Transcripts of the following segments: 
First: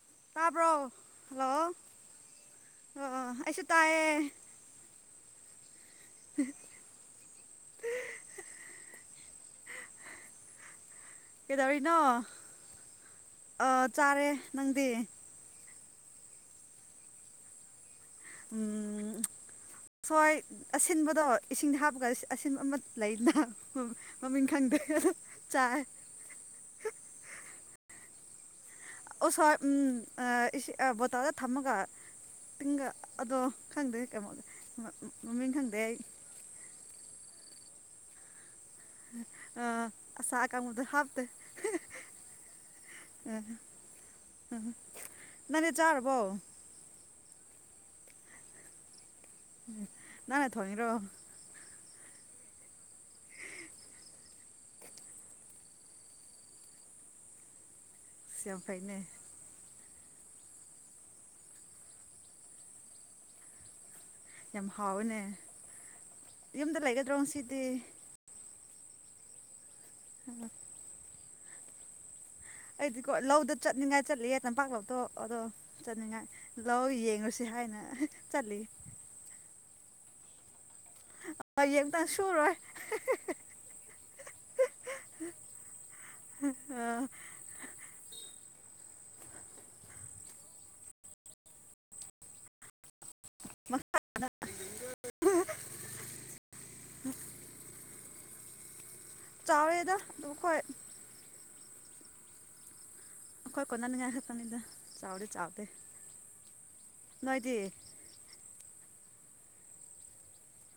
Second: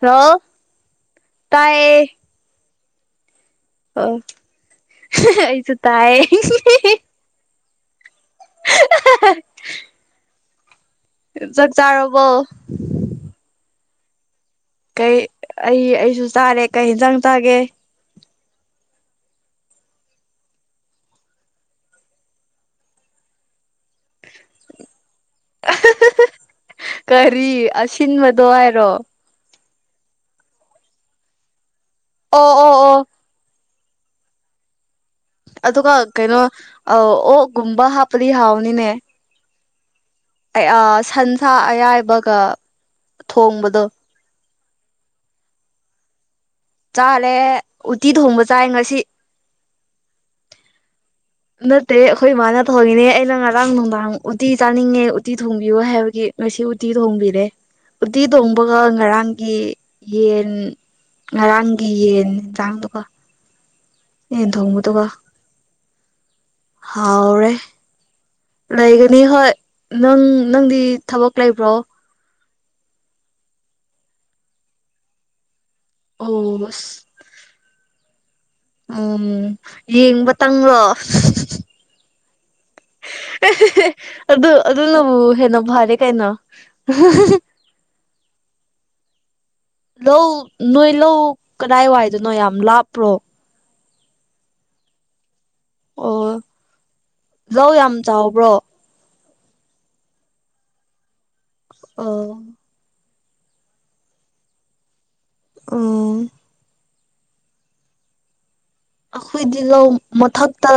Hello ꯇꯥꯕ꯭ꯔꯣ hello ꯑꯣ ꯇꯥꯏꯌꯦ ꯑꯣ ꯑꯩꯁꯨ ꯇꯥꯏ ꯑꯣ ꯑꯩꯁꯨ ꯇꯥꯏꯌꯦ꯫ [unintelligible] ꯆꯥꯛ ꯀꯩꯗꯧꯔꯤꯅꯣ ꯆꯥꯔꯕꯣ ꯑꯥ ꯆꯥꯔꯦ꯫ ꯅꯪꯗꯤ ꯀꯩ ꯑꯩ ꯑꯩꯁꯨ ꯆꯥꯔꯦ ꯀꯩ ꯍꯤꯟꯖꯥꯡ ꯆꯥꯒꯦ꯫ ꯎꯝ ꯍꯣꯏ ꯑꯁꯤꯟꯕꯗꯣ ꯏꯁꯤꯡꯗ ꯍꯥꯞꯄꯒ ꯑꯁꯤꯟꯕ ꯑꯃ ꯂꯩꯅ ꯍꯣꯏ ꯃꯃꯤꯡ ꯈꯪꯗꯦ ꯑꯗꯣ ꯆꯥꯏ ꯀꯔꯤ ꯑꯁꯤꯟꯕꯗꯣ ꯍꯥꯏꯔꯣ ꯑꯣꯁꯋꯥꯏ ꯎꯝ ꯑ ꯏꯁꯤ ꯑ ꯕꯣꯇꯥꯟꯗ ꯊꯝꯃꯒ ꯑꯣ ꯑꯣ ꯇꯤꯡꯒ ꯑꯣ ꯑꯗꯣ ꯈꯪꯗꯦ ꯃꯃꯤꯡ ꯈꯪꯗꯦ ꯑꯩ ꯀꯩꯩꯅꯣ ꯑꯧ ꯑꯣꯛꯀꯨꯝꯕ ꯍꯥꯞꯄꯗꯤ ꯍꯥꯎꯅꯤꯅꯦ ꯑꯥ ꯑꯁꯥ ꯑꯀꯪꯕꯗꯣ ꯍꯥꯞꯇꯦ ꯁꯟꯁꯥ ꯑꯌꯥꯏꯕꯒ ꯑꯥ ꯊꯣꯡꯕꯗꯣ [unintelligible] ꯅꯪꯗꯤ ꯆꯥꯔꯕꯣ ꯆꯥꯂꯦ ꯎꯠꯇꯤ ꯊꯣꯡꯕ ꯆꯥꯏ ꯉꯁꯤ ꯎꯝ ꯅꯪꯅ ꯊꯣꯡꯉꯤꯔꯣ ꯅꯠꯇꯦ ꯑꯩꯈꯣꯏ ꯃꯥꯅ ꯊꯣꯡꯉꯤꯅꯦ ꯑꯩꯅ ꯉꯔꯥꯡ ꯅꯨꯡꯗꯥꯡ ꯎꯇꯤ ꯆꯥꯅꯤꯡꯉꯦ ꯎꯇꯤ ꯊꯣꯡꯕꯤꯌꯨ ꯍꯥꯏꯕꯒꯤ ꯉꯁꯤ ꯎꯇꯤ ꯊꯣꯡꯕꯤꯔꯦ ꯎꯇꯤ ꯑꯁ ꯌꯥꯝ ꯊꯣꯡꯕꯒ ꯐꯩꯅꯦ ꯉꯔꯥꯡꯒꯤ ꯌꯦꯟ ꯉꯔꯥꯡꯒꯤ ꯌꯦꯟ ꯖꯥꯡꯗꯨꯒ ꯌꯦꯟ ꯌꯥꯝ ꯊꯣꯡꯕꯗꯨꯒ ꯍꯥꯎꯋꯦꯅꯦ ꯌꯨꯝꯗ ꯂꯩꯒꯗ꯭ꯔꯣ ꯍꯥꯎꯔꯦ ꯉꯁꯤꯗꯤ ꯂꯩꯒꯅꯤ ꯍꯣꯏ ꯅꯪ ꯅꯪꯗꯤ ꯊꯕꯛ ꯂꯩꯕ꯭ꯔꯣ ꯑꯩꯗꯤꯀꯣ ꯂꯧꯗ ꯆꯠꯅꯤꯡꯉꯥꯏ ꯆꯠꯂꯤꯌꯦ ꯇꯝꯄꯥꯛꯂꯧꯗꯣ ꯑꯗꯣ ꯆꯠꯅꯤꯡꯉꯥꯏ ꯑꯣ ꯂꯧ ꯑꯁ ꯌꯦꯡꯉꯨꯁꯤ ꯍꯥꯏꯅ ꯆꯠꯂꯤ ꯎꯝ ꯌꯦꯡꯕ ꯇꯪꯂꯣ ꯑ ꯌꯦꯡꯇ ꯁꯨꯔꯣꯏ ꯑꯗꯨ ꯑꯗꯨꯅꯕꯨ ꯍꯦꯟꯅ ꯐꯔꯦ ꯀꯩꯅꯣ ꯂꯧ ꯅꯣꯏ ꯂꯧ ꯀꯗꯥꯏꯋꯥꯏꯗꯅꯣ ꯌꯥꯝ ꯂꯥꯞꯄ꯭ꯔꯣ ꯑꯣ ꯂꯧ ꯌꯥꯝ ꯆꯥꯎꯕ꯭ꯔꯣ ꯆꯥꯎꯋꯦꯗ ꯗꯨꯕꯨ ꯈꯣꯏ ꯑꯣ ꯑꯈꯣꯏ ꯀꯣꯟꯅꯅꯤꯡꯉꯥꯏ ꯈꯛꯇꯥꯅꯤꯗ ꯆꯥꯎꯗꯤ ꯆꯥꯎꯗꯦ ꯎꯝ ꯅꯣꯏꯗꯤ ꯑꯈꯣꯏꯗꯤ ꯂꯧ ꯃꯊꯛꯇꯥ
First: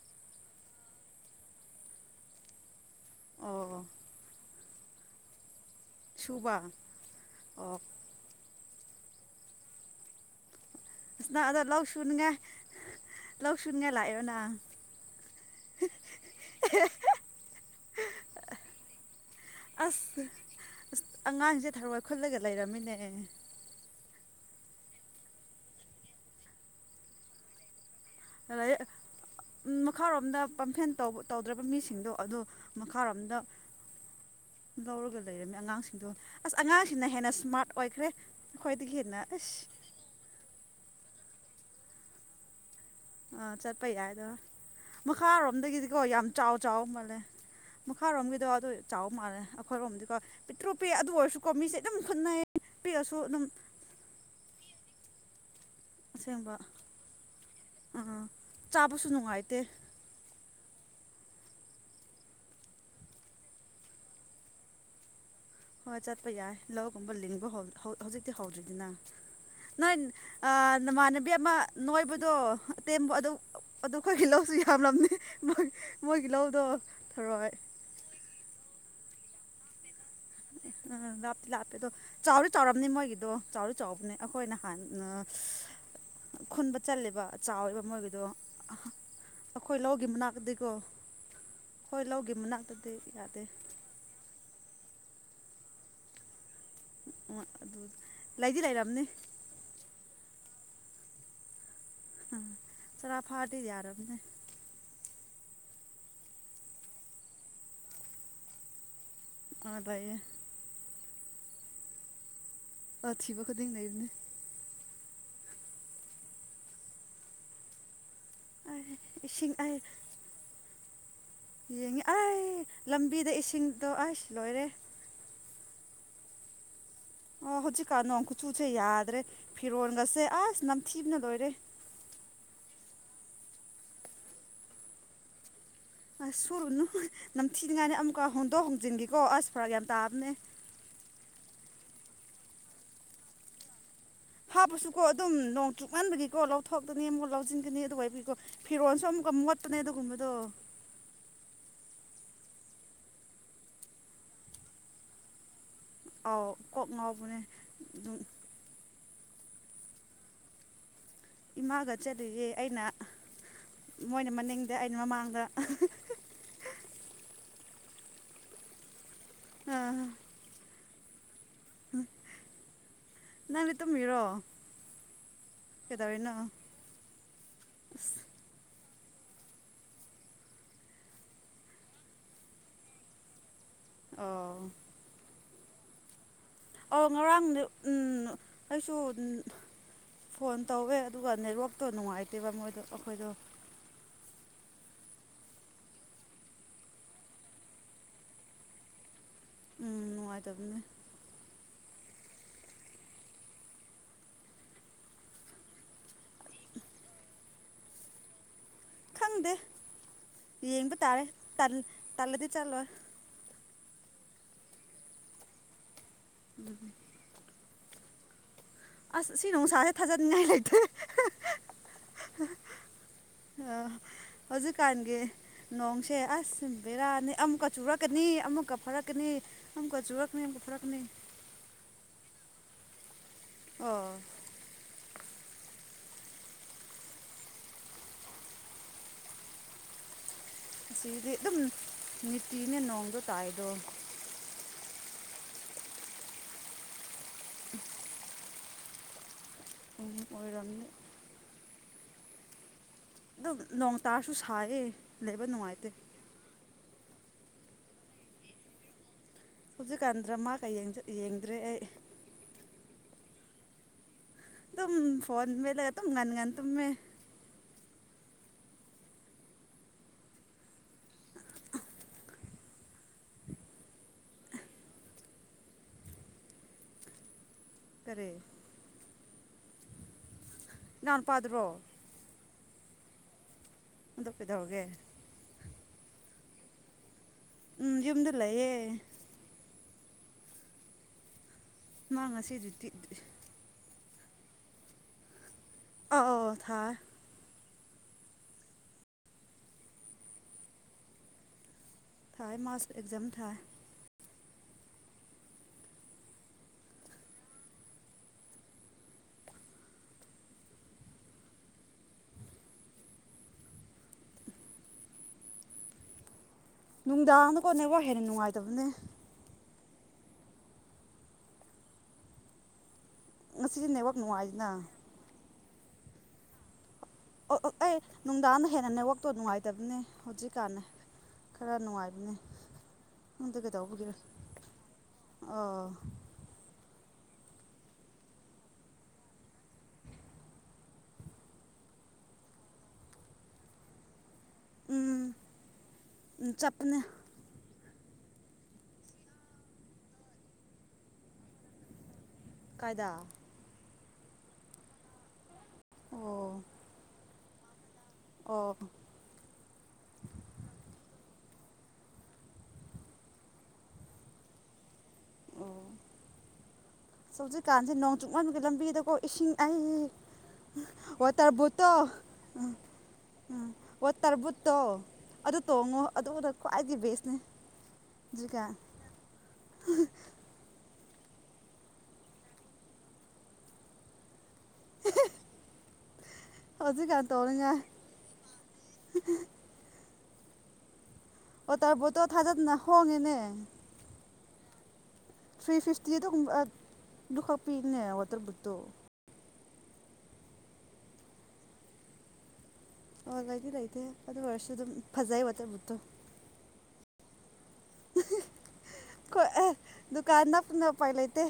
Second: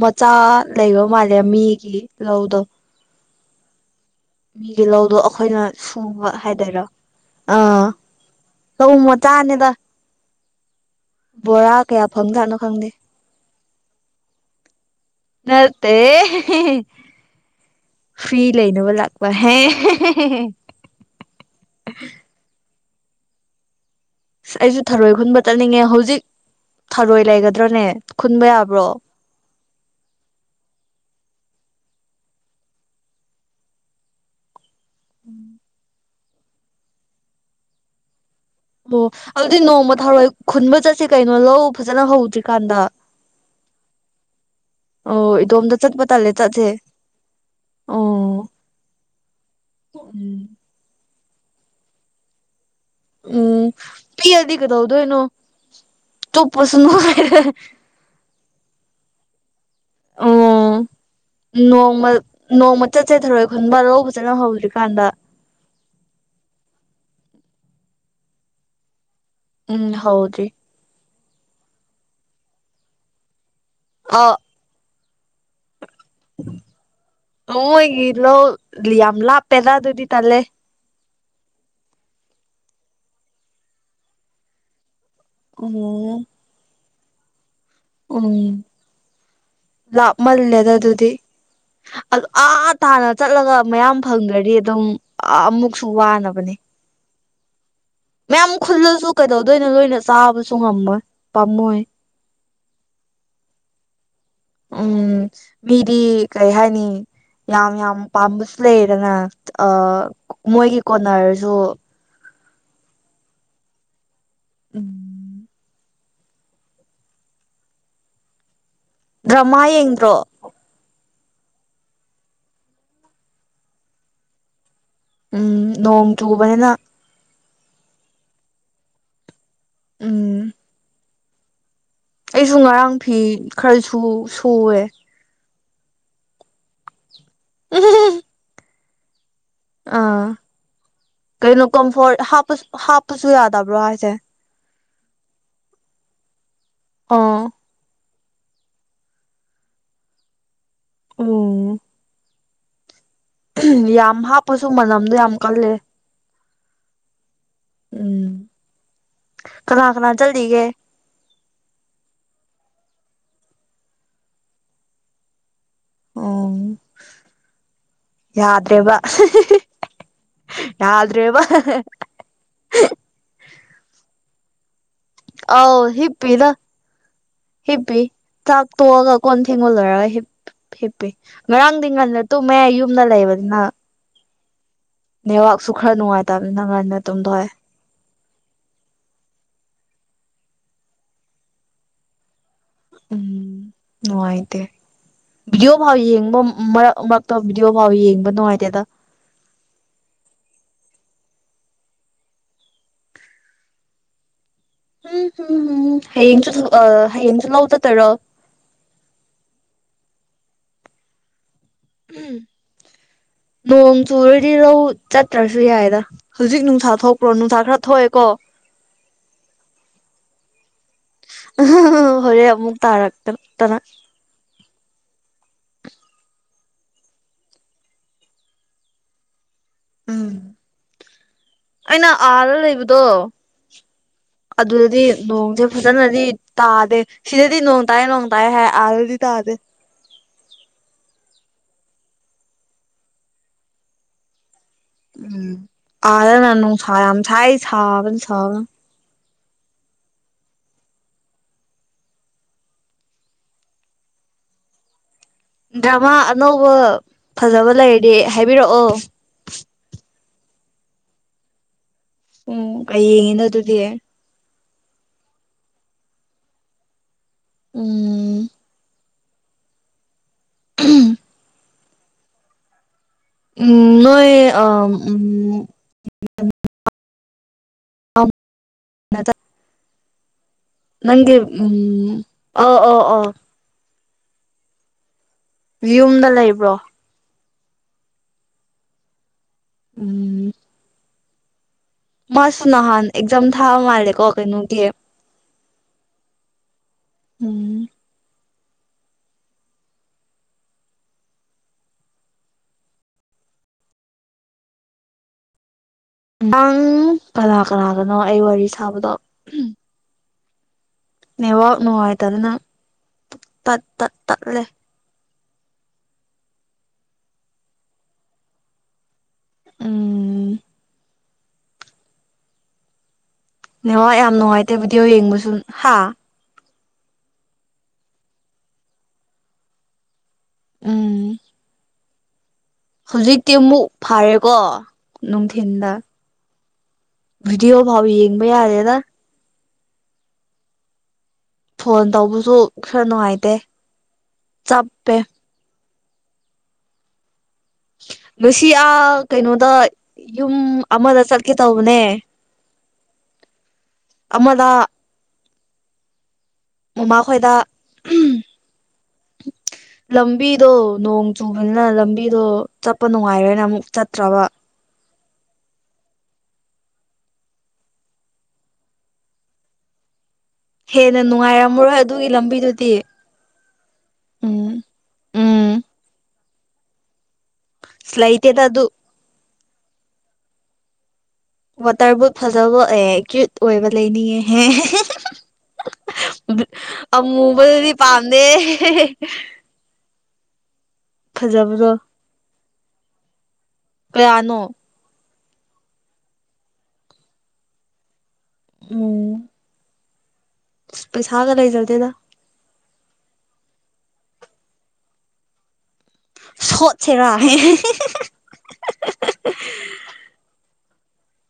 ꯃꯆꯥ ꯂꯩꯕ ꯃꯥꯜꯂꯦ ꯃꯤꯒꯤ ꯂꯧꯗꯣ ꯑꯣ ꯃꯤꯒꯤ ꯂꯧꯗꯣ ꯑꯈꯣꯏꯅ ꯁꯨꯕ ꯍꯥꯏꯗꯣꯏꯔꯣ ꯑꯣ ꯑꯥ ꯂꯧ ꯃꯆꯥꯅꯦꯗ ꯑꯁ ꯅꯪ ꯑꯗꯣ ꯕꯣꯔꯥ ꯂꯧ ꯀꯌꯥ ꯁꯨꯅꯤꯡꯉꯥꯏ ꯐꯪꯖꯥꯠꯅꯣ ꯈꯪꯗꯦ ꯂꯧ ꯁꯨꯅꯤꯉꯥꯏ ꯂꯥꯛꯏꯔꯣ ꯅꯪ ꯅꯠꯇꯦ ꯐ꯭ꯔꯤ ꯂꯩꯅꯕ ꯂꯥꯛ ꯑꯁ [unintelligible] ꯑꯁ ꯑꯉꯥꯡꯖꯦ ꯊꯔꯣꯏ ꯈꯨꯜꯂꯒ ꯂꯩꯔꯝꯃꯤꯅꯦ ꯑꯩꯖꯨ ꯊꯔꯣꯏ ꯈꯨꯟꯕ ꯆꯠꯅꯤꯡꯉꯦ ꯍꯧꯖꯤꯛ ꯊꯔꯣꯏ ꯂꯩꯒꯗ꯭ꯔꯣꯅꯦ ꯂꯩ ꯃꯈꯥꯔꯣꯝꯗ ꯄꯝꯐꯦꯟ ꯇꯧ ꯇꯧꯗ꯭ꯔꯕ ꯃꯤꯁꯤꯡꯗꯣ ꯑꯗꯨ ꯃꯈꯥꯔꯣꯝꯗ [inaudible] ꯂꯧꯔꯒ ꯂꯩꯔꯝꯃꯦ ꯑꯉꯥꯡꯁꯤꯡꯗꯣ ꯑꯁ ꯑꯉꯥꯡꯁꯤꯅ ꯍꯦꯟꯅ ꯁ꯭ꯃꯥꯔꯠ ꯑꯣꯏꯈ꯭ꯔꯦ ꯑꯩꯈꯣꯏꯗꯒꯤ ꯑꯣ ꯍꯦꯟꯅ ꯑꯗꯨꯗꯤ ꯑꯁ ꯅꯣꯡꯃ ꯊꯔꯣꯏ ꯈꯨꯟꯕ ꯆꯠꯁꯦ ꯀꯩꯅꯣ ꯂꯧ ꯐꯖꯅ ꯍꯧꯗ꯭ꯔꯤꯀꯥꯟꯗ ꯑꯥ ꯆꯠꯄ ꯌꯥꯏ ꯑꯣ ꯏꯇꯣꯝꯇ ꯃꯈꯥꯔꯣꯝꯗꯒꯤꯗꯤꯀꯣ ꯆꯠꯄ ꯌꯥꯝ ꯇꯜꯂꯦ ꯆꯥꯎ ꯆꯠꯁꯦ ꯆꯥꯎ ꯃꯥꯜꯂꯦ ꯑꯣ ꯃꯈꯥꯔꯣꯝꯒꯤꯗꯣ ꯑꯗꯨ ꯆꯥꯎꯕ ꯃꯥꯜꯂꯦ ꯑꯩꯈꯣꯏꯔꯣꯝꯗꯤꯀꯣ ꯎꯝ ꯄꯤꯇ꯭ꯔꯨ ꯄꯤ ꯑꯗꯨ ꯑꯣꯏꯔꯁꯨꯀꯣ ꯃꯤꯁꯦ ꯑꯗꯨꯝ ꯈꯨꯠꯅꯩꯌꯦ ꯄꯤꯑꯁꯨ ꯑꯗꯨꯝ ꯄꯤꯑꯗꯤ ꯀꯩꯗꯧꯗꯣꯏꯅꯣ ꯑꯁꯦꯡꯕ ꯇꯨꯞꯄꯁꯨ ꯅꯣꯏꯔꯦ ꯑꯥ ꯆꯥꯕꯁꯨ ꯅꯨꯡꯉꯥꯏꯇꯦ ꯑꯣ ꯅꯣꯡꯃ ꯅꯣꯡꯃ ꯆꯠꯁꯦ ꯊꯧꯔꯣꯏ ꯈꯨꯟꯕ ꯂꯧꯎꯕꯤ ꯐꯖꯅ ꯍꯧꯗ꯭ꯔꯤꯀꯥꯟꯗ ꯍꯣꯏ ꯆꯠꯄ ꯌꯥꯏ ꯂꯧꯒꯨꯝꯕ ꯂꯤꯡꯕ ꯍꯧꯗ꯭ꯔꯤ ꯍꯧꯖꯤꯛꯇꯤ ꯍꯧꯗ꯭ꯔꯤꯗꯅ ꯎꯝ ꯅꯣꯏ ꯍꯧꯗ꯭ꯔꯤ ꯅꯃꯥꯟꯅꯕꯤ ꯑꯃ ꯅꯣꯏꯕꯗꯣ ꯑꯇꯦꯝꯕ ꯑꯗꯨ ꯑꯗꯣ ꯑ ꯑꯩꯈꯣꯏꯒꯤ ꯂꯧꯁꯨ ꯌꯥꯝꯂꯝꯅꯤ ꯃꫭꯏ ꯃꯣꯏꯒꯤ ꯂꯧꯗꯣ ꯊꯔꯣꯏ ꯃꫭꯏꯒꯤ ꯂꯧꯜ ꯂꯤꯌꯥꯝ ꯂꯥꯞꯄꯦꯗꯥ ꯑꯗꯨꯗꯤ ꯇꯜꯂꯦ ꯑ ꯂꯥꯞꯇꯤ ꯂꯥꯞꯄꯦ ꯑꯗꯣ ꯆꯥꯎꯗꯤ ꯆꯥꯎꯔꯝꯅꯤ ꯃꯣꯏꯒꯤꯗꯣ ꯆꯥꯎꯗꯤ ꯆꯥꯎꯕꯅꯦ ꯑꯩꯈꯣꯏ ꯅꯍꯥꯟ ꯑꯍꯣ ꯈꯨꯟꯕ ꯆꯠꯂꯦꯕ ꯆꯥꯎꯋꯦꯕ ꯃꯣꯏꯒꯤꯗꯣ ꯎꯝ ꯑꯩꯈꯣꯏ ꯂꯧꯒꯤ ꯃꯅꯥꯛꯇꯗꯤꯀꯣ ꯂꯥꯞꯃꯜꯂꯦꯗ ꯑꯗꯨꯗꯤ ꯑꯩꯈꯣꯏ ꯂꯧꯒꯤ ꯑꯥꯥ ꯃꯅꯥꯛꯇꯗꯤ ꯇꯥꯟꯅ ꯌꯥꯗꯦ ꯆꯠꯂꯒ ꯃꯌꯥꯝ ꯐꯪꯗ꯭ꯔꯗꯤ ꯑꯗꯨꯝ ꯑꯃꯨꯛꯁꯨ ꯋꯥꯅꯕꯅꯦ [unintelligible] ꯃꯌꯥꯝ ꯂꯩꯔꯝꯅꯤ ꯈꯨꯜꯂꯁꯨ ꯀꯩꯗꯧꯗꯣꯏꯅꯣ ꯂꯣꯏꯅ ꯆꯥꯕꯁꯨ ꯉꯝꯃꯣꯏ ꯄꯥꯝꯃꯨꯏ ꯍꯥ ꯆꯔꯥ ꯐꯥꯔꯥꯗꯤ ꯌꯥꯔꯝꯅꯦ ꯎꯝ ꯃꯤꯗꯤ ꯀꯩ ꯍꯥꯏꯅꯤ ꯌꯥꯝ ꯌꯥꯝ ꯄꯥꯝꯕꯁꯨ ꯂꯩꯌꯦꯗꯅ ꯑꯥ ꯃꯣꯏꯒꯤ ꯀꯣꯟꯅꯔꯁꯨ ꯑꯊꯤꯕ ꯈꯨꯗꯤꯡ ꯂꯩꯕꯅꯦ ꯎꯝ ꯑꯩ ꯏꯁꯤꯡ ꯗ꯭ꯔꯃꯥ ꯑꯩ ꯌꯦꯡꯗ꯭ꯔꯣ ꯌꯦꯡꯉꯤ ꯑꯩ ꯂꯝꯕꯤꯗ ꯏꯁꯤꯡꯗꯣ ꯑꯩꯁ ꯂꯣꯏꯔꯦ ꯎꯝ ꯅꯣꯡ ꯆꯨꯕꯅꯦꯅ ꯑꯣ ꯍꯧꯖꯤꯛꯀꯥꯟ ꯅꯣꯡ ꯀꯨꯆꯨꯁꯦ ꯌꯥꯗ꯭ꯔꯦ ꯐꯤꯔꯣꯟꯒꯁꯦ ꯎꯝ ꯑꯁ ꯅꯝꯊꯤꯕꯅ ꯂꯣꯏꯔꯦ ꯑꯩꯁꯨ ꯉꯔꯥꯡ ꯐꯤ ꯈ꯭ꯔꯁꯨ ꯁꯨꯑꯦ ꯑꯁ ꯁꯨꯔꯨꯅꯨ ꯅꯝꯊꯤꯅꯤꯡꯉꯥꯏꯅꯤ ꯑꯃꯨꯛꯀ ꯍꯣꯡꯗꯣꯛ ꯍꯣꯡꯖꯤꯟꯒꯤꯀꯣ ꯑꯁ ꯐꯔꯛ ꯌꯥꯝ ꯑꯥ ꯇꯥꯕꯅꯦ ꯀꯩꯅꯣ ꯀꯝꯐꯣꯔꯠ ꯍꯥꯞꯄꯁ ꯍꯥꯞꯄꯁꯨ ꯌꯥꯗꯕ꯭ꯔꯣ ꯍꯥꯏꯁꯦ ꯍꯥꯞꯄꯁꯨꯀꯣ ꯑꯗꯨꯝ ꯅꯣꯡ ꯆꯨꯛꯃꯟꯕꯒꯤꯀꯣ ꯂꯧꯊꯣꯛꯇꯅꯤ ꯑꯃꯨꯛ ꯑꯥ ꯂꯧꯖꯤꯟꯒꯅꯤ ꯑꯗꯨ ꯑꫭꯏꯕꯩ ꯀꯣ ꯐꯤꯔꯣꯟꯁꯨ ꯑꯃꯨꯛꯀ ꯃꯣꯠꯄꯅꯦ ꯑꯗꯨꯒꯨꯝꯕꯗꯣ ꯑꯣ ꯌꯥꯝ ꯍꯥꯞꯄꯁꯨ ꯃꯅꯝꯗꯣ ꯌꯥꯝ ꯀꯜꯂꯦ ꯑꯥꯎ ꯀꯣꯛ ꯉꯥꯎꯕꯅꯦ ꯑꯗꯨꯝ ꯎꯝ ꯀꯅꯥ ꯀꯅꯥ ꯆꯠꯂꯤꯒꯦ ꯏꯃꯥꯒ ꯆꯠꯂꯤꯌꯦ ꯑꯩꯅ ꯃꯣꯏꯅ ꯃꯅꯤꯡꯗ ꯑꯩꯅ ꯃꯃꯥꯡꯗ ꯑꯣ ꯌꯥꯗ꯭ꯔꯦꯕ ꯑ ꯌꯥꯗ꯭ꯔꯦꯕꯥ ꯅꯪꯗꯤ ꯇꯨꯝꯃꯤꯔꯣ ꯑꯧ ꯀꯩꯗꯧꯔꯤꯅꯣ ꯍꯤꯞꯄꯤꯗ ꯍꯤꯞꯄꯤ ꯑꯁ ꯆꯥꯛ ꯇꯣꯛꯑꯒ ꯀꯣꯟ ꯐꯦꯡꯕ ꯂꯣꯏꯔꯒ ꯍꯤꯞ ꯍꯤꯞꯄꯤ ꯉꯔꯥꯡꯗꯤ ꯉꯜꯅ ꯇꯨꯝꯃꯦ ꯌꯨꯝꯗ ꯂꯩꯕꯅꯤꯅ ꯑꯣ ꯅꯦꯠꯋꯥꯔꯛꯁꯨ ꯈꯔ ꯅꯨꯡꯉꯥꯏ ꯇꯝꯅꯤꯅ ꯑꯧ ꯉꯔꯥꯡ ꯎꯝ ꯑꯩꯁꯨ ꯐꯣꯟ ꯇꯧꯋꯦ ꯑꯗꯨꯒ ꯅꯦꯠꯋꯥꯛꯇꯣ ꯅꯨꯡꯉꯥꯏꯇꯦꯕ ꯃꯣꯏ ꯎꯝ ꯅꯨꯡꯉꯥꯏꯇꯦ ꯚꯤꯗꯤꯑꯣ ꯐꯥꯎ ꯌꯦꯡꯕ ꯃꯔꯛ ꯃꯔꯛꯇ ꯚꯤꯗꯤꯑꯣꯐꯥꯎ ꯌꯦꯡꯕ ꯅꯨꯡꯉꯥꯏꯇꯦꯗ ꯎꯝ ꯅꯨꯡꯉꯥꯏꯇꯕꯅꯦ ꯍꯌꯦꯡꯁꯨ ꯑꯥ ꯍꯌꯦꯡꯁꯨ ꯂꯧ ꯆꯠꯇꯣꯏꯔꯣ ꯈꯪꯗꯦ ꯌꯦꯡꯕ ꯇꯥꯔꯦ ꯇꯜ ꯇꯜꯂꯗꯤ ꯆꯠꯂꯣꯏ ꯅꯣꯡ ꯆꯨꯔꯗꯤ ꯔꯧ ꯆꯠꯇ꯭ꯔꯁꯨ ꯌꯥꯏꯗ ꯍꯧꯖꯤꯛ ꯅꯨꯡꯁꯥ ꯊꯣꯛꯄ꯭ꯔꯣ ꯅꯨꯡꯁꯥ ꯈꯔ ꯊꯣꯛꯑꯦꯀꯣ ꯑꯁ ꯁꯤ ꯅꯨꯡꯁꯥꯁꯦ ꯊꯥꯖꯅꯤꯡꯉꯥꯏ ꯂꯩꯇꯦ ꯍꯣꯔꯦꯟ ꯑꯃꯨꯛ ꯇꯥꯔꯛꯇ ꯇꯅ ꯑꯥ ꯍꯧꯖꯤꯛꯀꯥꯟꯒꯤ ꯅꯣꯡꯁꯦ ꯑꯁ ꯕꯦꯔꯥꯅꯤ ꯑꯃꯨꯛꯀ ꯆꯨꯔꯛꯀꯅꯤ ꯑꯃꯨꯛꯀ ꯐꯥꯔꯛꯀꯅꯤ ꯎꯝ [unintelligible] ꯑꯩꯅ ꯑꯥꯗ ꯂꯩꯕꯗꯣ ꯑꯣ ꯑꯗꯨꯗꯗꯤ ꯅꯣꯡꯖꯦ ꯐꯖꯅꯗꯤ ꯇꯥꯗꯦ ꯁꯤꯗꯗꯤ ꯅꯣꯡꯇꯥꯏ ꯅꯣꯡꯇꯥꯏ ꯍꯥꯏ ꯑꯥꯗꯗꯤ ꯇꯥꯗꯦ ꯑꯁꯤꯗꯤ ꯑꯗꯨꯝ ꯅꯤꯇꯅꯦ ꯅꯣꯡꯗꯣ ꯇꯥꯏꯗꯣ ꯎꯝ ꯑꯥꯗꯅ ꯅꯣꯡꯁꯥ ꯌꯥꯝ ꯁꯥꯌꯦ ꯁꯥꯕꯅ ꯁꯥꯕꯅ ꯎꯝ ꯑꯣꯏꯔꯝꯃꯤ ꯑꯗꯨꯝ ꯅꯣꯡ ꯇꯥꯔꯁꯨ ꯁꯥꯏꯌꯦ ꯂꯩꯕ ꯅꯨꯡꯉꯥꯏꯇꯦ ꯗ꯭ꯔꯥꯃꯥ ꯑꯅꯧꯕ ꯐꯖꯕ ꯂꯩꯔꯗꯤ ꯍꯥꯏꯕꯤꯔꯛꯑꯣ ꯍꯧꯖꯤꯛꯀꯥꯟ ꯗ꯭ꯔꯃꯥꯀ ꯌꯦꯡꯖ ꯌꯦꯡꯗ꯭ꯔꯦ ꯑꯩ ꯎꯝ ꯀꯩ ꯌꯦꯡꯉꯤꯅꯣ ꯑꯗꯨꯗꯤ ꯗꯨꯝ ꯐꯣꯟ ꯃꯦꯠꯂꯒ ꯇꯨꯝ ꯉꯟ ꯉꯟ ꯇꯨꯝꯃꯦ ꯎꯝ ꯎꯝ ꯅꯣꯏ ꯑ [inaudible] ꯎꯝ ꯀꯔꯤ ꯅꯪꯒꯤ ꯏꯅꯥꯎꯅꯨꯄꯥꯗꯨꯔꯣ ꯎꯝ ꯑꯣ ꯑꯣ ꯑꯣ ꯑꯗꯨ ꯀꯩꯗꯧꯔꯒꯦ ꯌꯨꯝꯗ ꯂꯩꯕ꯭ꯔꯣ ꯎꯝ ꯌꯨꯝꯗ ꯂꯩꯌꯦ ꯎꯝ ꯃꯥ ꯉꯁꯤ ꯃꯁ ꯗ꯭ꯌꯨꯇꯤ ꯅꯍꯥꯟ ꯑꯦꯖꯝ ꯊꯥꯕ ꯃꯥꯂꯦꯀꯣ ꯀꯩꯅꯣꯒꯤ ꯑꯥꯎ ꯊꯥ ꯎꯝ ꯊꯥꯏ ꯃꯥꯁ ꯑꯦꯛꯖꯝ ꯊꯥꯏ ꯑꯥꯡ ꯀꯅꯥ ꯀꯅꯥꯒꯅꯣ ꯑꯩ ꯋꯥꯔꯤ ꯁꯥꯕꯗꯣ ꯅꯦꯋꯥꯛ ꯅꯨꯡꯉꯥꯏꯇꯗꯅ ꯇꯠ ꯇꯠ ꯇꯠꯂꯦ ꯅꯨꯡꯗꯥꯡꯗꯀꯣꯠ ꯅꯦꯋꯥꯛ ꯍꯦꯟꯅ ꯅꯨꯡꯉꯥꯏꯇꯕꯅꯦ ꯎꯝ ꯉꯁꯤꯗꯤ ꯅꯦꯋꯥꯛ ꯅꯦꯠꯋꯥꯛ ꯌꯥꯝ ꯅꯨꯡꯉꯥꯏꯗꯅ ꯅꯨꯡꯉꯥꯏꯇꯦ ꯚꯤꯗꯤꯑꯣ ꯌꯦꯡꯕꯁꯨ ꯍꯥ ꯑꯣ ꯑꯩ ꯅꯨꯡꯗꯥꯡꯗ ꯍꯦꯟꯅ ꯅꯦꯠꯋꯥꯛ ꯇꯣ ꯅꯨꯡꯉꯥꯏꯇꯕꯅꯦ ꯍꯧꯖꯤꯛꯀꯥꯟꯅꯦ ꯎꯝ ꯈꯔ ꯅꯨꯡꯉꯥꯏꯕꯅꯦ ꯍꯧꯖꯤꯛꯇꯤ ꯈꯪꯗꯦ ꯑꯃꯨꯛ ꯀꯩꯗꯧꯕꯒꯤꯔ ꯐꯔꯦꯀꯣ ꯑꯣ ꯅꯨꯡꯊꯤꯟꯗ ꯚꯤꯗꯤꯑꯣꯐꯥꯎ ꯌꯦꯡꯕ ꯌꯥꯗꯦꯗ ꯐꯣꯟ ꯇꯧꯕꯁꯨ ꯈꯔ ꯅꯨꯡꯉꯥꯏꯇꯦ ꯆꯞꯄꯦ ꯎꯝ ꯎꯝ ꯆꯞꯄꯅꯦ ꯉꯁꯤ ꯑꯥ ꯀꯩꯅꯣꯗ ꯌꯨꯝ ꯑꯃꯗ ꯆꯠꯀꯦ ꯇꯧꯕꯅꯦ ꯀꯥꯏꯗ ꯑꯃꯗ ꯑꯣ ꯃꯃꯥ ꯈꯣꯏꯗ ꯑꯣ ꯂꯝꯕꯤꯗꯣ ꯅꯣꯡ ꯆꯨꯕꯅꯤꯅ ꯂꯝꯕꯤꯗꯣ ꯆꯠꯄ ꯅꯨꯡꯉꯥꯏꯔꯣꯏꯅ ꯑꯃꯨꯛ ꯆꯠꯇ꯭ꯔꯕ ꯑꯣ ꯍꯧꯖꯤꯛꯀꯥꯟꯁꯦ ꯅꯣꯡ [unintelligible] ꯂꯝꯕꯤꯗꯀꯣ ꯏꯁꯤꯡ ꯑꯩ ꯍꯦꯟꯅ ꯋꯥꯇꯔꯕꯨꯠꯇꯣ ꯅꯨꯡꯉꯥꯏꯔꯝꯃꯔꯣꯏ ꯑꯗꯨꯒꯤ ꯂꯝꯕꯤꯗꯨꯗꯤ ꯎꯝ ꯎꯝ ꯋꯥꯠꯇꯔꯕꯨꯠꯇꯣ ꯑꯗꯨ ꯎꯝ ꯇꯣꯡꯉꯣ ꯑꯗꯨꯗ ꯈ꯭ꯋꯥꯏꯒꯤ ꯕꯦꯁꯅꯤ ꯑꯁ ꯂꯩꯇꯦꯗ ꯍꯧꯖꯤꯛꯀꯥꯟ ꯑꯗꯨ ꯋꯥꯇꯔꯕꯨꯠ ꯐꯖꯕ ꯑꯦ ꯀ꯭ꯌꯨꯠ ꯑꯣꯏꯕ ꯂꯩꯅꯤꯡꯉꯦꯍꯦ ꯕꯨꯠ ꯍꯧꯖꯤꯛꯀꯥꯟ ꯇꯧꯅꯤꯡꯉꯥꯏ ꯑꯃꯨꯕꯗꯨꯗꯤ ꯄꯥꯝꯗꯦ ꯐꯖꯕꯗꯣ ꯋꯥꯇꯔꯕꯣꯠꯇꯣ ꯊꯥꯖꯗꯅ ꯍꯣꯡꯉꯦꯅꯦ ꯀꯌꯥꯅꯣ ꯊ꯭ꯔꯤ ꯐꯤꯐꯇꯤꯗ ꯒꯨꯝ ꯗꯨ ꯈꯛꯄꯤꯕꯅꯦ ꯋꯥꯇꯔꯕꯨꯠꯇꯣ ꯎꯝ ꯄꯩꯁꯥꯒ ꯂꯩꯖꯗꯦꯗ ꯑꯣ ꯂꯩꯗꯤ ꯂꯩꯇꯦ ꯑꯗꯨ ꯑꯣꯏꯔꯁꯨ ꯑꯗꯨꯝ ꯐꯖꯩ ꯋꯥꯇꯔ ꯕꯨꯠꯇꯣ ꯁꯣꯠꯁꯦꯔꯥ ꯈꯣꯏ ꯑꯦ ꯗꯨꯀꯥꯟ ꯅꯛꯄꯅ ꯎꯄꯥꯏ ꯂꯩꯇꯦ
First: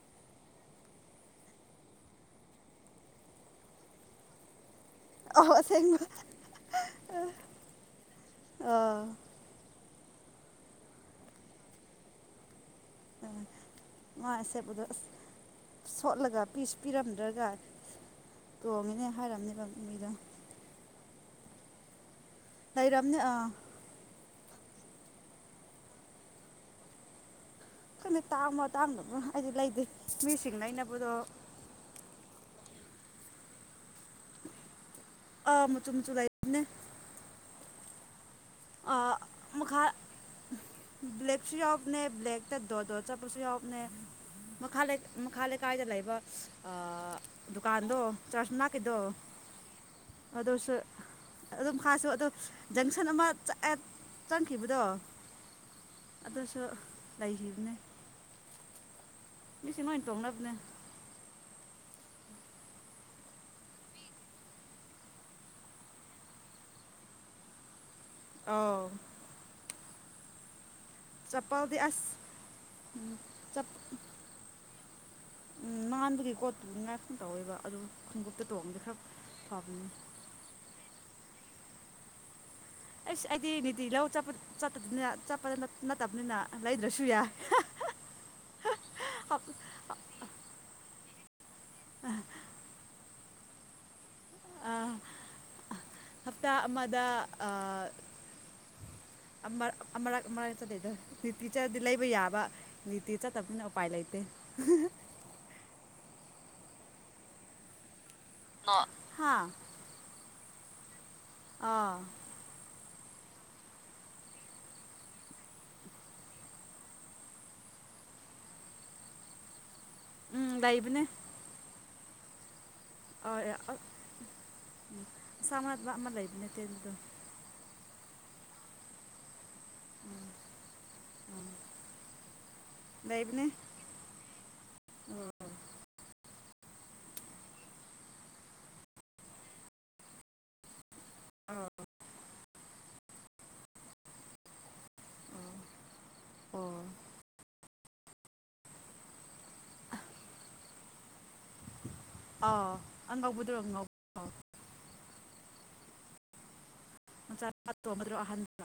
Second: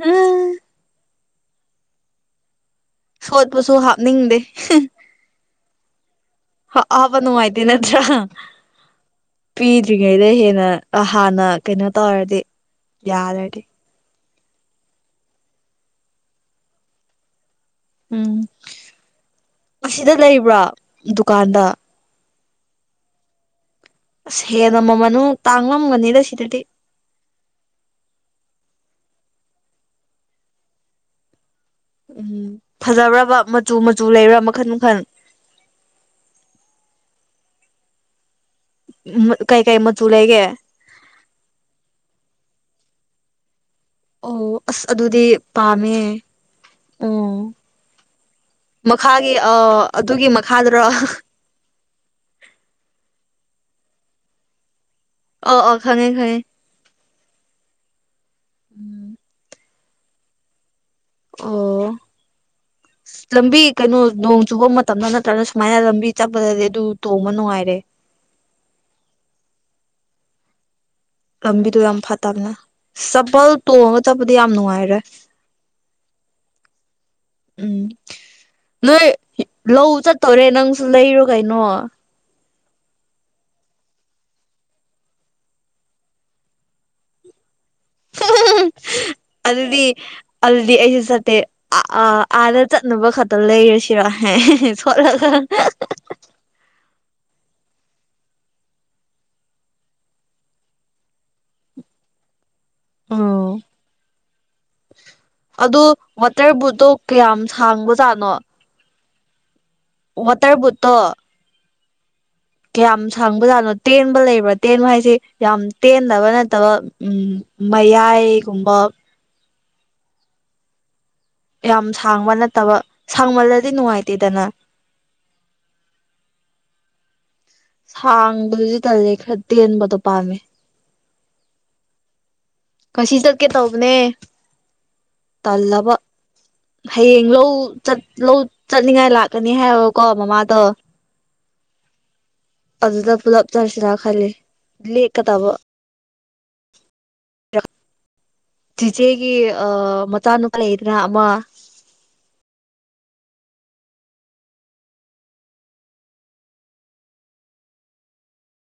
ꯎꯝ ꯁꯣꯠꯄꯁꯨ ꯍꯥꯞꯅꯤꯡꯗꯦ ꯑꯣ ꯑꯁꯦꯡꯕ ꯍꯥꯞꯄ ꯅꯨꯡꯉꯥꯏꯇꯦ ꯅꯠꯇ꯭ꯔꯥ ꯑꯥ ꯄꯤꯗ꯭ꯔꯤꯉꯩꯗ ꯍꯦꯟꯅ ꯍꯥꯟꯅ ꯀꯩꯅꯣ ꯇꯧꯔꯗꯤ ꯌꯥꯔꯗꯤ ꯉꯥꯏ ꯁꯦꯄꯗ ꯑꯁ ꯁꯣꯠꯂꯒ ꯄꯤꯁ ꯄꯤꯔꯝꯗ꯭ꯔꯒ ꯎꯝ ꯇꯣꯡꯉꯦꯅꯦ ꯍꯥꯏꯔꯝꯅꯦꯕ ꯃꯤꯗ [unintelligible] ꯗꯨꯀꯥꯟꯗ ꯂꯩꯔꯝꯅꯤ ꯑꯥ ꯑꯁ ꯍꯦꯟꯅ ꯃꯃꯜ ꯃꯨꯛ ꯇꯥꯡꯉꯝꯒꯅꯤꯗ ꯁꯤꯗꯗꯤ ꯈꯪꯗꯦ ꯇꯥꯡꯕ꯭ꯔꯥ ꯇꯥꯡꯗꯕ꯭ꯔꯥ ꯑꯩꯗꯤ ꯂꯩꯗꯦ ꯃꯤꯁꯤꯡ ꯂꯩꯕꯗꯣ ꯎꯝ ꯐꯖꯕ꯭ꯔꯕ ꯃꯆꯨ ꯃꯆꯨ ꯂꯩꯕ꯭ꯔꯥ ꯃꯈꯟ ꯃꯈꯟ ꯑꯥ ꯃꯆꯨ ꯃꯨꯆꯨ ꯂꯩꯥꯅꯦ ꯑ ꯀꯩꯀꯩ ꯃꯈꯥ ꯃꯆꯨ ꯂꯩꯒꯦ ꯕ꯭ꯂꯦꯛꯁꯨ ꯌꯥꯎꯕꯅꯦ ꯕ꯭ꯂꯦꯛꯇ ꯗꯣꯠ ꯗꯣꯠ ꯆꯠꯄꯁꯨ ꯌꯥꯎꯕꯅꯦ ꯑꯣ ꯃꯈꯥ ꯑꯁ ꯂꯩ ꯑꯗꯨꯗꯤ ꯃꯈꯥ ꯂꯩꯀꯥꯏꯗ ꯄꯥꯝꯃꯦ ꯂꯩꯕ ꯑꯣ ꯗꯨꯀꯥꯟꯗꯣ ꯆꯥꯔꯆ ꯃꯅꯥꯛꯀꯤꯗꯣ ꯃꯈꯥꯒꯤ ꯑ ꯑꯗꯨꯒꯤ ꯑꯗꯨꯁꯨ ꯃꯈꯥꯗꯨꯔꯣ ꯑꯗꯨꯝ ꯈꯥꯔꯁꯨ ꯑꯗꯣ ꯖꯪꯁꯟ ꯑꯃ ꯆꯪꯈꯤꯕꯗꯣ ꯑ ꯑ ꯈꯪꯉꯦ ꯈꯪꯉꯦ ꯑꯗꯨꯁꯨ ꯂꯩꯈꯤꯕꯅꯦ ꯎꯝ ꯃꯤꯁꯤꯡ ꯂꫭꯏꯟ ꯇꯣꯡꯅꯕꯅꯦ ꯑꯣ ꯂꯝꯕꯤ ꯀꯩꯅꯣ ꯅꯣꯡ ꯆꯨꯕ ꯃꯇꯝꯗ ꯅꯠꯇ꯭ꯔꯒꯅ ꯁꯨꯃꯥꯏꯅ ꯂꯝꯕꯤ ꯆꯠꯄꯗꯗꯤ ꯑꯗꯨ ꯇꯣꯡꯕ ꯅꯨꯡꯉꯥꯏꯔꯦ ꯑꯥꯎ ꯆꯄꯜꯗꯤ ꯂꯝꯕꯤꯗꯣ ꯌꯥꯝ ꯑꯁ ꯐꯠꯇꯕꯅ ꯎꯝ ꯆꯄꯜ ꯆꯞ ꯇꯣꯡꯉꯒ ꯆꯠꯄꯗꯤ ꯌꯥꯝ ꯅꯨꯡꯉꯥꯏꯔꯦ ꯎꯝ ꯅꯥꯟꯕꯒꯤꯀꯣ ꯇꯨꯅꯤꯉꯥꯏ ꯗꯨꯝ ꯇꯧꯋꯦꯕ ꯑꯗꯨ ꯎꯝ ꯈꯣꯡꯒꯨꯞꯇꫭ ꯇꯣꯡꯗꯤ ꯈꯔ ꯅꯣꯏ ꯐꯥꯕ ꯂꯧ ꯆꯠꯇꯧꯔꯦ ꯅꯪꯁꯨ ꯂꯩꯔꯣ ꯀꯩꯅꯣ ꯑꯩꯁ ꯑꯩꯗꯤ ꯅꯤꯇꯤ ꯂꯧ ꯆꯠꯄ ꯆꯠꯇꯄꯅꯤꯅ ꯆꯠꯄ ꯅꯠꯇꯕꯅꯤꯅ ꯂꯩꯗ꯭ꯔꯁꯨ ꯌꯥꯏ ꯍꯞ ꯑꯗꯨꯗꯤ ꯑꯗꯨꯗꯤ ꯑꯩꯁꯨ ꯆꯠꯇꯦ ꯑ ꯑꯥꯗꯥ ꯆꯠꯅꯕ ꯈꯛꯇ ꯂꯩꯔꯁꯤꯔꯣ ꯑꯥ ꯁꯣꯠꯂꯒ ꯍꯞꯇꯥ ꯑꯃꯗ ꯑ ꯑꯃꯛ ꯑꯃꯔꯛ ꯑꯃꯔꯛ ꯆꯇꯦꯗ ꯅꯤꯇꯤ ꯆꯠꯂꯗꯤ ꯂꯩꯕ ꯌꯥꯕ ꯅꯤꯇꯤ ꯎꯝ ꯆꯥꯠꯇꯕꯅꯤꯅ ꯎꯄꯥꯥꯏ ꯂꯩꯇꯦ ꯑꯗꯨ ꯋꯥꯇꯔ ꯕꯨꯠꯇꯣ ꯀꯌꯥꯝ ꯁꯥꯡꯕ ꯖꯥꯠꯅꯣ ꯍꯥꯥ ꯋꯥꯇꯔ ꯕꯨꯠꯇꫭ ꯑꯥ ꯀꯌꯥꯝ ꯁꯪꯕ ꯖꯥꯠꯅꯣ ꯇꯦꯟꯕ ꯂꯩꯕ꯭ꯔꯥ ꯇꯦꯟꯕ ꯍꯥꯏꯁꯦ ꯌꯥꯝ ꯇꯦꯟꯗꯕ ꯅꯠꯇꯕ ꯎꯝ ꯃꯌꯥꯏꯒꯨꯝꯕ ꯎꯝ ꯂꯩꯏꯕꯅꯦ ꯌꯥꯝ ꯁꯥꯡꯕ ꯅꯠꯇꯕ ꯑꫭꯏ ꯁꯥꯡꯃꯜꯂꯗꯤ ꯅꯨꯡꯉꯥꯏꯇꯦꯗꯅ ꯑꯁꯥꯡꯕ ꯅꯠꯇꯕ ꯑꯃ ꯂꯩꯕꯅꯦ ꯇꯦꯟꯕꯗꯣ ꯁꯥꯡꯕꯗꯨꯗꯤ ꯇꯜꯂꯦ ꯈꯔ ꯇꯦꯟꯕꯗꯣ ꯄꯥꯝꯃꯦ ꯎꯝ ꯉꯁꯤ ꯆꯠꯀꯦ ꯇꯧꯕꯅꯦ ꯇꯜꯂꯕ ꯍꯌꯦꯡ ꯂꯧ ꯆꯠ ꯂꯧ ꯆꯠꯅꯤꯡꯉꯥꯏ ꯂꯥꯛꯀꯅꯤ ꯍꯥꯏꯕꯀꯣ ꯃꯃꯥꯗꯣ ꯑꯥ ꯑꯗꯨꯗ ꯄꯨꯂꯞ ꯆꯠꯁꯤꯔ ꯈꯜꯂꯤ ꯂꯦꯛꯀꯗꯕ ꯑꯣ ꯆꯤꯆꯦꯒꯤ ꯃꯆꯥ ꯅꯨꯄꯥ ꯂꯩꯗꯅ ꯑꯃ ꯑꯥꯎ ꯑꯅꯧꯕꯗꯨꯔꯣ ꯉꯧꯕꯗꯨ ꯃꯆꯥ ꯅꯨꯄꯥ ꯑꯇꯣꯝꯕꯗꯨꯔꯣ ꯑꯍꯟꯗꯨꯔꯣ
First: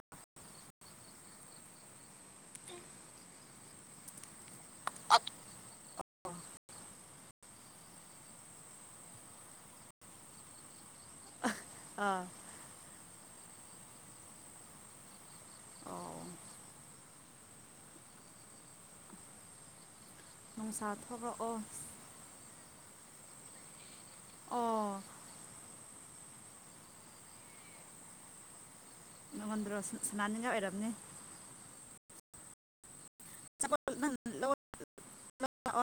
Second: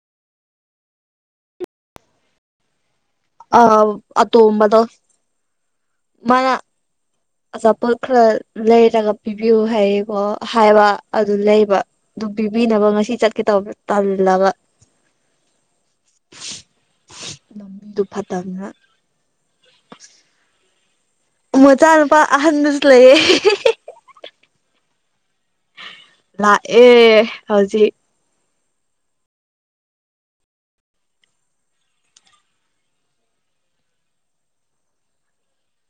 ꯑꯧ ꯑꯇꯣꯝꯕꯗꯨ [unintelligible] ꯃꯥꯅ ꯑꯆꯥꯄꯣꯠ ꯈꯔ ꯂꯩꯔꯒ ꯄꯤꯕꯤꯌꯨ ꯍꯥꯏꯌꯦꯀꯣ ꯍꯥꯏꯕ ꯑꯗꯨ ꯂꯩꯕ ꯑꯥ ꯑꯗꯨ ꯄꯤꯕꯤꯅꯕ ꯉꯁꯤ ꯆꯠꯀꯦ ꯇꯧꯕ ꯇꯜꯂꯕ ꯑꯣ ꯂꯝꯕꯤꯗꯨ ꯐꯠꯇꯕꯅꯤꯅ [inaudible] ꯅꯨꯡꯁꯥ ꯊꯣꯛꯔꯣꯛ ꯃꯆꯥꯅꯨꯄꯥ ꯑꯍꯟꯗꯨꯁꯨ ꯂꯩꯌꯦ [unintelligible] ꯑꯣ ꯂꯥꯛꯑꯦ ꯍꯧꯖꯤꯛ ꯅꯪꯉꯣꯟꯗꯔꯣ ꯁꯅꯥꯅꯤꯡꯉꯥꯏ ꯑꯣꯏꯔꯝꯒꯅꯤ ꯆꯄꯣꯠ ꯅꯪ ꯂꯧ ꯂꯥꯛꯑꯣ